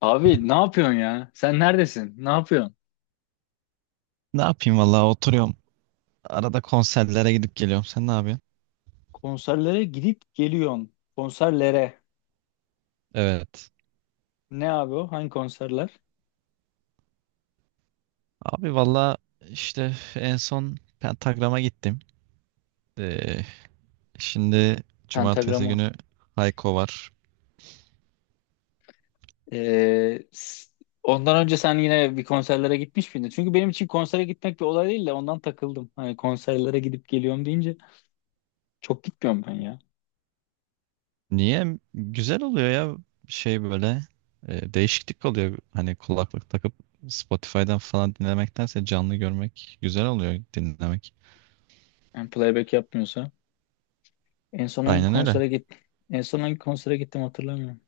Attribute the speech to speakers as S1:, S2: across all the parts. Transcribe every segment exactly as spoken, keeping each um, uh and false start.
S1: Abi ne yapıyorsun ya? Sen neredesin? Ne yapıyorsun?
S2: Ne yapayım valla oturuyorum. Arada konserlere gidip geliyorum. Sen ne yapıyorsun?
S1: Konserlere gidip geliyorsun. Konserlere.
S2: Evet.
S1: Ne abi o? Hangi konserler?
S2: Abi valla işte en son Pentagram'a gittim. Ee, şimdi cumartesi
S1: Pentagrama.
S2: günü Hayko var.
S1: Ee, s- Ondan önce sen yine bir konserlere gitmiş miydin? Çünkü benim için konsere gitmek bir olay değil de ondan takıldım. Hani konserlere gidip geliyorum deyince çok gitmiyorum ben ya.
S2: Niye? Güzel oluyor ya şey böyle. E, değişiklik oluyor. Hani kulaklık takıp Spotify'dan falan dinlemektense canlı görmek güzel oluyor dinlemek.
S1: Yani playback yapmıyorsa. En son hangi
S2: Aynen öyle.
S1: konsere git? En son hangi konsere gittim hatırlamıyorum.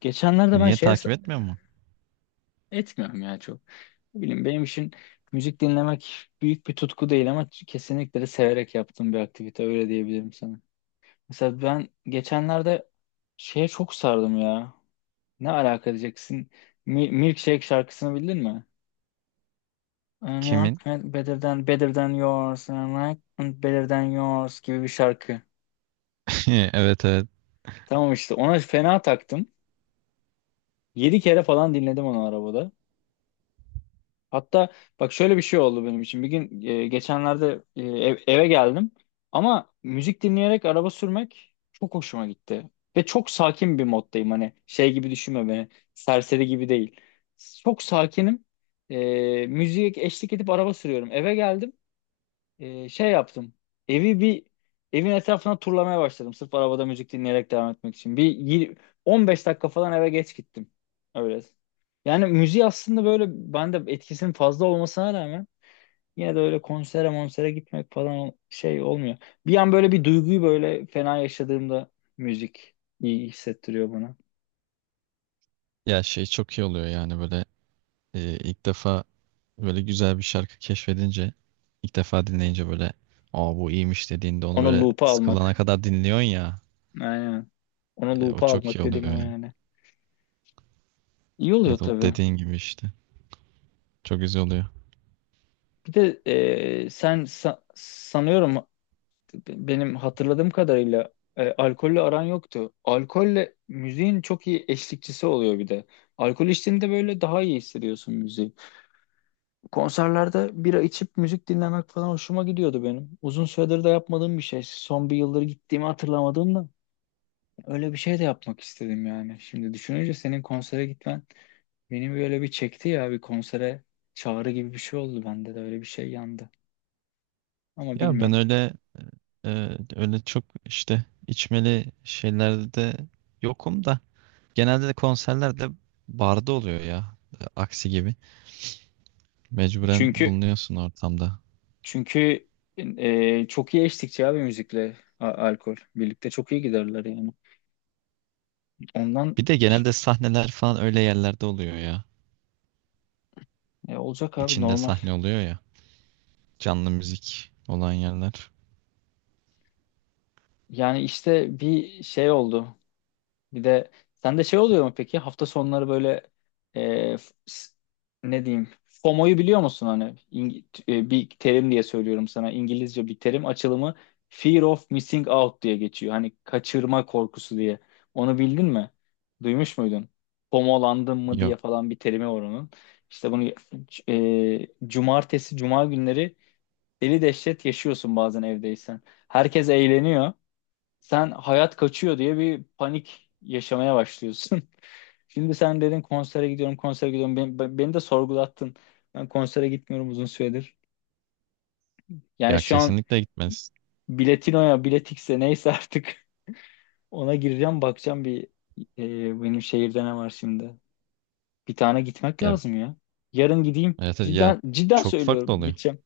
S1: Geçenlerde ben
S2: Niye
S1: şeye s-
S2: takip etmiyor mu?
S1: Etmiyorum ya çok. Ne bileyim benim için müzik dinlemek büyük bir tutku değil ama kesinlikle de severek yaptığım bir aktivite öyle diyebilirim sana. Mesela ben geçenlerde şeye çok sardım ya. Ne alaka diyeceksin? Mi- Milkshake şarkısını bildin mi? And Your
S2: Kimin?
S1: better than better than yours and like and better than yours gibi bir şarkı.
S2: Evet, evet.
S1: Tamam işte ona fena taktım. Yedi kere falan dinledim onu arabada. Hatta bak şöyle bir şey oldu benim için. Bir gün e, geçenlerde e, ev- eve geldim ama müzik dinleyerek araba sürmek çok hoşuma gitti. Ve çok sakin bir moddayım. Hani şey gibi düşünme beni. Serseri gibi değil. Çok sakinim. E, müziğe eşlik edip araba sürüyorum. Eve geldim, e, şey yaptım. Evi bir Evin etrafına turlamaya başladım. Sırf arabada müzik dinleyerek devam etmek için. Bir yir- on beş dakika falan eve geç gittim. Öyle. Yani müziği aslında böyle bende etkisinin fazla olmasına rağmen yine de öyle konsere monsere gitmek falan şey olmuyor. Bir an böyle bir duyguyu böyle fena yaşadığımda müzik iyi hissettiriyor bana.
S2: Ya şey çok iyi oluyor yani böyle. Ee, ilk defa böyle güzel bir şarkı keşfedince, ilk defa dinleyince böyle aa bu iyiymiş dediğinde onu
S1: Onu
S2: böyle
S1: loop'a
S2: sıkılana
S1: almak.
S2: kadar dinliyorsun ya.
S1: Aynen. Onu
S2: E, o
S1: loop'a
S2: çok iyi
S1: almak
S2: oluyor
S1: dediğim o
S2: yani.
S1: yani. İyi oluyor
S2: Evet, o
S1: tabii.
S2: dediğin gibi işte. Çok güzel oluyor.
S1: Bir de e, sen sa- sanıyorum benim hatırladığım kadarıyla e, alkolle aran yoktu. Alkolle müziğin çok iyi eşlikçisi oluyor bir de. Alkol içtiğinde böyle daha iyi hissediyorsun müziği. Konserlerde bira içip müzik dinlemek falan hoşuma gidiyordu benim. Uzun süredir de yapmadığım bir şey. Son bir yıldır gittiğimi hatırlamadım da öyle bir şey de yapmak istedim yani. Şimdi düşününce senin konsere gitmen beni böyle bir çekti ya, bir konsere çağrı gibi bir şey oldu, bende de öyle bir şey yandı. Ama
S2: Ya ben
S1: bilmiyorum.
S2: öyle e, öyle çok işte içmeli şeylerde de yokum da genelde de konserlerde barda oluyor ya. E, aksi gibi. Mecburen
S1: Çünkü
S2: bulunuyorsun ortamda.
S1: Çünkü e, çok iyi eşlikçi abi müzikle a- alkol. Birlikte çok iyi giderler yani. Ondan
S2: Bir de genelde sahneler falan öyle yerlerde oluyor ya.
S1: e, olacak abi
S2: İçinde
S1: normal.
S2: sahne oluyor ya. Canlı müzik olan yerler.
S1: Yani işte bir şey oldu. Bir de sende şey oluyor mu peki? Hafta sonları böyle e, f- s- ne diyeyim? F O M O'yu biliyor musun hani? İng- e, bir terim diye söylüyorum sana. İngilizce bir terim, açılımı Fear of Missing Out diye geçiyor. Hani kaçırma korkusu diye. Onu bildin mi? Duymuş muydun? F O M O'landın mı diye
S2: Yok.
S1: falan bir terimi var onun. İşte bunu e, cumartesi, cuma günleri deli dehşet yaşıyorsun bazen evdeysen. Herkes eğleniyor, sen hayat kaçıyor diye bir panik yaşamaya başlıyorsun. Şimdi sen dedin konsere gidiyorum, konsere gidiyorum. Beni, be- beni de sorgulattın. Ben konsere gitmiyorum uzun süredir. Yani
S2: Ya
S1: şu an
S2: kesinlikle gitmez.
S1: biletinoya, biletikse neyse artık ona gireceğim, bakacağım bir, e, benim şehirde ne var şimdi. Bir tane gitmek
S2: Ya
S1: lazım ya. Yarın gideyim.
S2: evet, evet, ya
S1: Cidden, cidden
S2: çok farklı
S1: söylüyorum
S2: oluyor.
S1: gideceğim.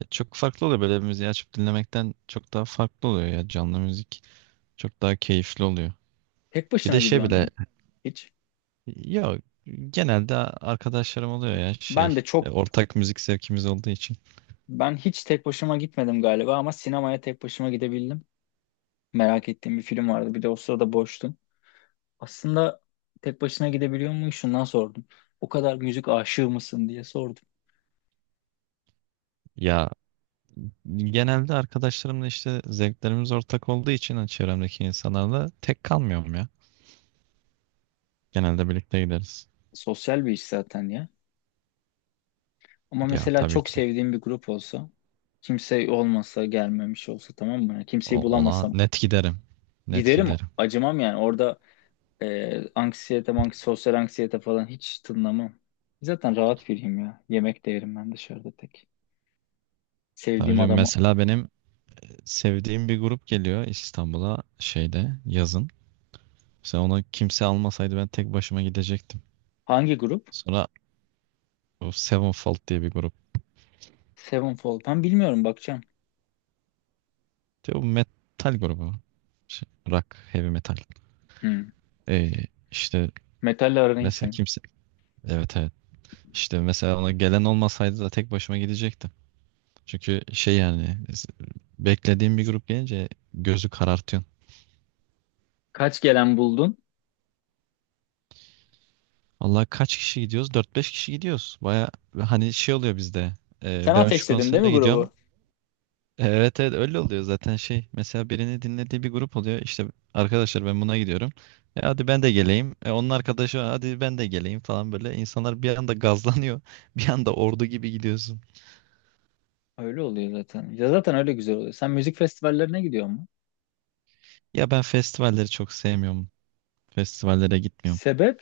S2: Ya çok farklı oluyor böyle bir müziği açıp dinlemekten çok daha farklı oluyor ya canlı müzik. Çok daha keyifli oluyor.
S1: Tek
S2: Bir de
S1: başına
S2: şey
S1: gidiyorum
S2: bile
S1: mu? Hiç.
S2: ya genelde arkadaşlarım oluyor ya
S1: Ben
S2: şey
S1: de
S2: e,
S1: çok,
S2: ortak müzik zevkimiz olduğu için.
S1: Ben hiç tek başıma gitmedim galiba ama sinemaya tek başıma gidebildim. Merak ettiğim bir film vardı. Bir de o sırada boştum. Aslında tek başına gidebiliyor muyum? Şundan sordum. O kadar müzik aşığı mısın diye sordum.
S2: Ya genelde arkadaşlarımla işte zevklerimiz ortak olduğu için hani çevremdeki insanlarla tek kalmıyorum ya. Genelde birlikte gideriz.
S1: Sosyal bir iş zaten ya. Ama
S2: Ya
S1: mesela
S2: tabii
S1: çok
S2: ki
S1: sevdiğim bir grup olsa, kimse olmasa, gelmemiş olsa, tamam mı? Yani kimseyi
S2: O- ona
S1: bulamasam
S2: net giderim. Net
S1: giderim,
S2: giderim.
S1: acımam yani. Orada e, anksiyete, mank- sosyal anksiyete falan hiç tınlamam. Zaten rahat biriyim ya. Yemek de yerim ben dışarıda tek.
S2: Tabii
S1: Sevdiğim
S2: hocam
S1: adamı.
S2: mesela benim sevdiğim bir grup geliyor İstanbul'a şeyde yazın. Mesela onu kimse almasaydı ben tek başıma gidecektim.
S1: Hangi grup?
S2: Sonra o Sevenfold diye bir grup.
S1: Sevenfold. Ben bilmiyorum, bakacağım.
S2: Diyor, bu metal grubu. Şey, rock, heavy metal.
S1: Hmm.
S2: Ee, işte
S1: Metalle aran iyi
S2: mesela
S1: senin.
S2: kimse... Evet, evet. İşte mesela ona gelen olmasaydı da tek başıma gidecektim. Çünkü şey yani beklediğim bir grup gelince gözü karartıyor.
S1: Kaç gelen buldun?
S2: Allah kaç kişi gidiyoruz? Dört beş kişi gidiyoruz. Baya hani şey oluyor bizde. Ee,
S1: Sen
S2: ben şu
S1: ateşledin değil mi
S2: konsere gidiyorum.
S1: grubu?
S2: Evet, evet, öyle oluyor zaten şey. Mesela birini dinlediği bir grup oluyor. İşte arkadaşlar ben buna gidiyorum. E, hadi ben de geleyim. E, onun arkadaşı hadi ben de geleyim falan böyle. İnsanlar bir anda gazlanıyor. Bir anda ordu gibi gidiyorsun.
S1: Öyle oluyor zaten. Ya zaten öyle güzel oluyor. Sen müzik festivallerine gidiyor mu?
S2: Ya ben festivalleri çok sevmiyorum. Festivallere gitmiyorum.
S1: Sebep?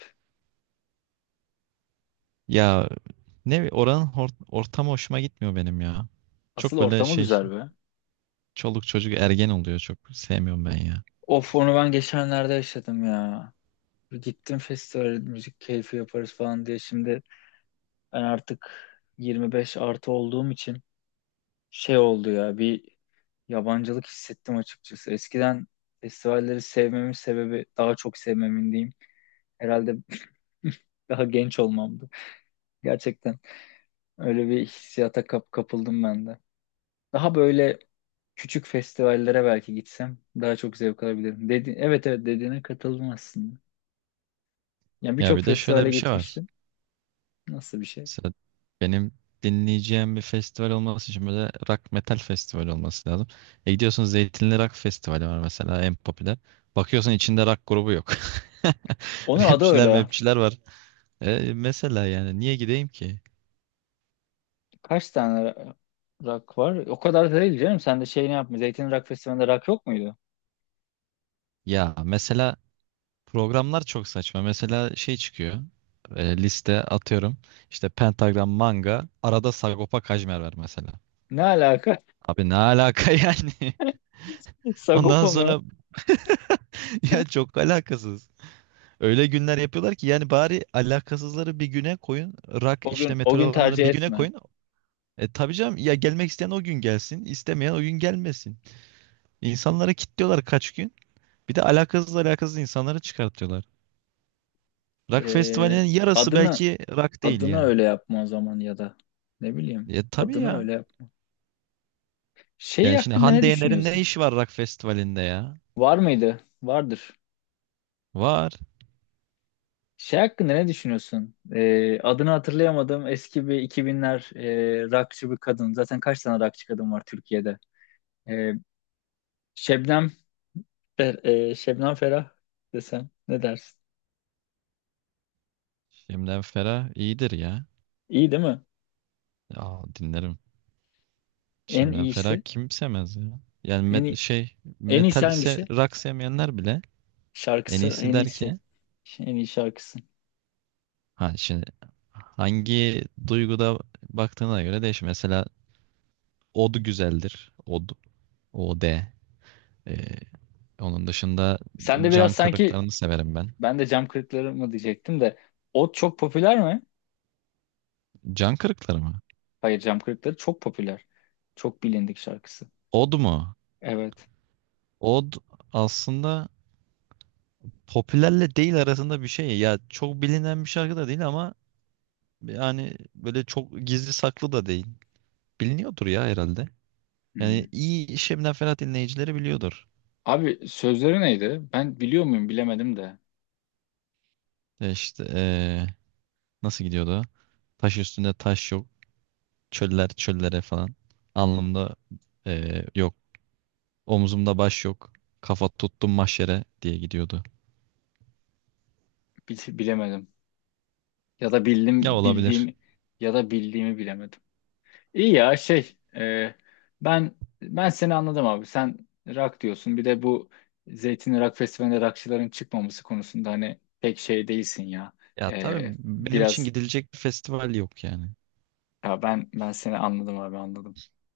S2: Ya ne bi- oranın hor- ortamı hoşuma gitmiyor benim ya.
S1: Asıl
S2: Çok böyle
S1: ortamı
S2: şey
S1: güzel be.
S2: çoluk çocuk ergen oluyor çok sevmiyorum ben ya.
S1: Of onu ben geçenlerde yaşadım ya. Gittim festivale müzik keyfi yaparız falan diye. Şimdi ben artık yirmi beş artı olduğum için şey oldu ya, bir yabancılık hissettim açıkçası. Eskiden festivalleri sevmemin sebebi, daha çok sevmemin diyeyim, herhalde daha genç olmamdı. Gerçekten. Öyle bir hissiyata kap kapıldım ben de. Daha böyle küçük festivallere belki gitsem daha çok zevk alabilirim dedi, evet evet dediğine katıldım aslında. Yani
S2: Ya
S1: birçok
S2: bir de şöyle
S1: festivale
S2: bir şey var.
S1: gitmiştim. Nasıl bir şey?
S2: Mesela benim dinleyeceğim bir festival olması için böyle rock metal festival olması lazım. E gidiyorsun Zeytinli Rock Festivali var mesela en popüler. Bakıyorsun içinde rock grubu yok.
S1: Onun adı öyle
S2: Rapçiler
S1: ya.
S2: mepçiler var. E mesela yani niye gideyim ki?
S1: Kaç tane ra- rock var? O kadar da değil canım. Sen de şeyini yapma. Zeytin Rock Festivali'nde rock yok muydu?
S2: Ya mesela programlar çok saçma. Mesela şey çıkıyor. E, liste atıyorum. İşte Pentagram Manga. Arada Sagopa Kajmer var mesela.
S1: Ne alaka?
S2: Abi ne alaka yani? Ondan
S1: Sagopa
S2: sonra
S1: mı?
S2: ya çok alakasız. Öyle günler yapıyorlar ki yani bari alakasızları bir güne koyun. Rak
S1: O
S2: işte
S1: gün o
S2: metal
S1: gün
S2: olanları
S1: tercih
S2: bir güne
S1: etme.
S2: koyun. E tabii canım ya gelmek isteyen o gün gelsin, istemeyen o gün gelmesin. İnsanları kilitliyorlar kaç gün. Bir de alakasız alakasız insanları çıkartıyorlar. Rock
S1: Ee,
S2: festivalinin yarısı
S1: adını
S2: belki rock değil
S1: Adını
S2: yani.
S1: öyle yapma o zaman, ya da ne bileyim.
S2: Ya tabii
S1: Adını
S2: ya.
S1: öyle yap. Şey
S2: Yani şimdi
S1: hakkında ne
S2: Hande Yener'in ne
S1: düşünüyorsun?
S2: işi var rock festivalinde ya?
S1: Var mıydı? Vardır.
S2: Var.
S1: Şey hakkında ne düşünüyorsun? Ee, adını hatırlayamadım. Eski bir iki binler e, rockçı bir kadın. Zaten kaç tane rockçı kadın var Türkiye'de? Ee, Şebnem Fer- e, Şebnem Ferah desem ne dersin?
S2: Şemden Ferah iyidir ya.
S1: İyi değil mi?
S2: Ya dinlerim.
S1: En
S2: Şemden Ferah
S1: iyisi.
S2: kim sevmez ya? Yani
S1: En
S2: met-
S1: iyi,
S2: şey
S1: En iyisi
S2: metal ise
S1: hangisi?
S2: rock sevmeyenler bile en
S1: Şarkısı
S2: iyisi
S1: en
S2: der
S1: iyisi.
S2: ki
S1: En iyi şarkısı.
S2: ha şimdi hangi duyguda baktığına göre değişir. Mesela od güzeldir. Od. O D. Ee, Onun dışında
S1: Sen de biraz
S2: can
S1: sanki
S2: kırıklarını severim ben.
S1: ben de Cam Kırıkları mı diyecektim de o çok popüler mi?
S2: Can kırıkları mı?
S1: Hayır, Cem Kırıkları çok popüler. Çok bilindik şarkısı.
S2: Od mu?
S1: Evet.
S2: Od aslında popülerle değil arasında bir şey. Ya çok bilinen bir şarkı da değil ama yani böyle çok gizli saklı da değil. Biliniyordur ya herhalde. Yani
S1: Hmm.
S2: iyi Şebnem Ferah dinleyicileri biliyordur.
S1: Abi sözleri neydi? Ben biliyor muyum bilemedim de.
S2: E İşte ee, nasıl gidiyordu o? Taş üstünde taş yok. Çöller çöllere falan. Alnımda eee, yok. Omzumda baş yok. Kafa tuttum mahşere diye gidiyordu.
S1: Bil- bilemedim. Ya da
S2: Ya
S1: bildim,
S2: olabilir.
S1: bildiğim ya da bildiğimi bilemedim. İyi ya şey, e, ben ben seni anladım abi. Sen rock diyorsun. Bir de bu Zeytin Rock Festivali'nde rockçıların çıkmaması konusunda hani pek şey değilsin ya.
S2: Ya
S1: E,
S2: tabii benim için
S1: biraz
S2: gidilecek bir festival yok yani.
S1: ya ben Ben seni anladım abi, anladım.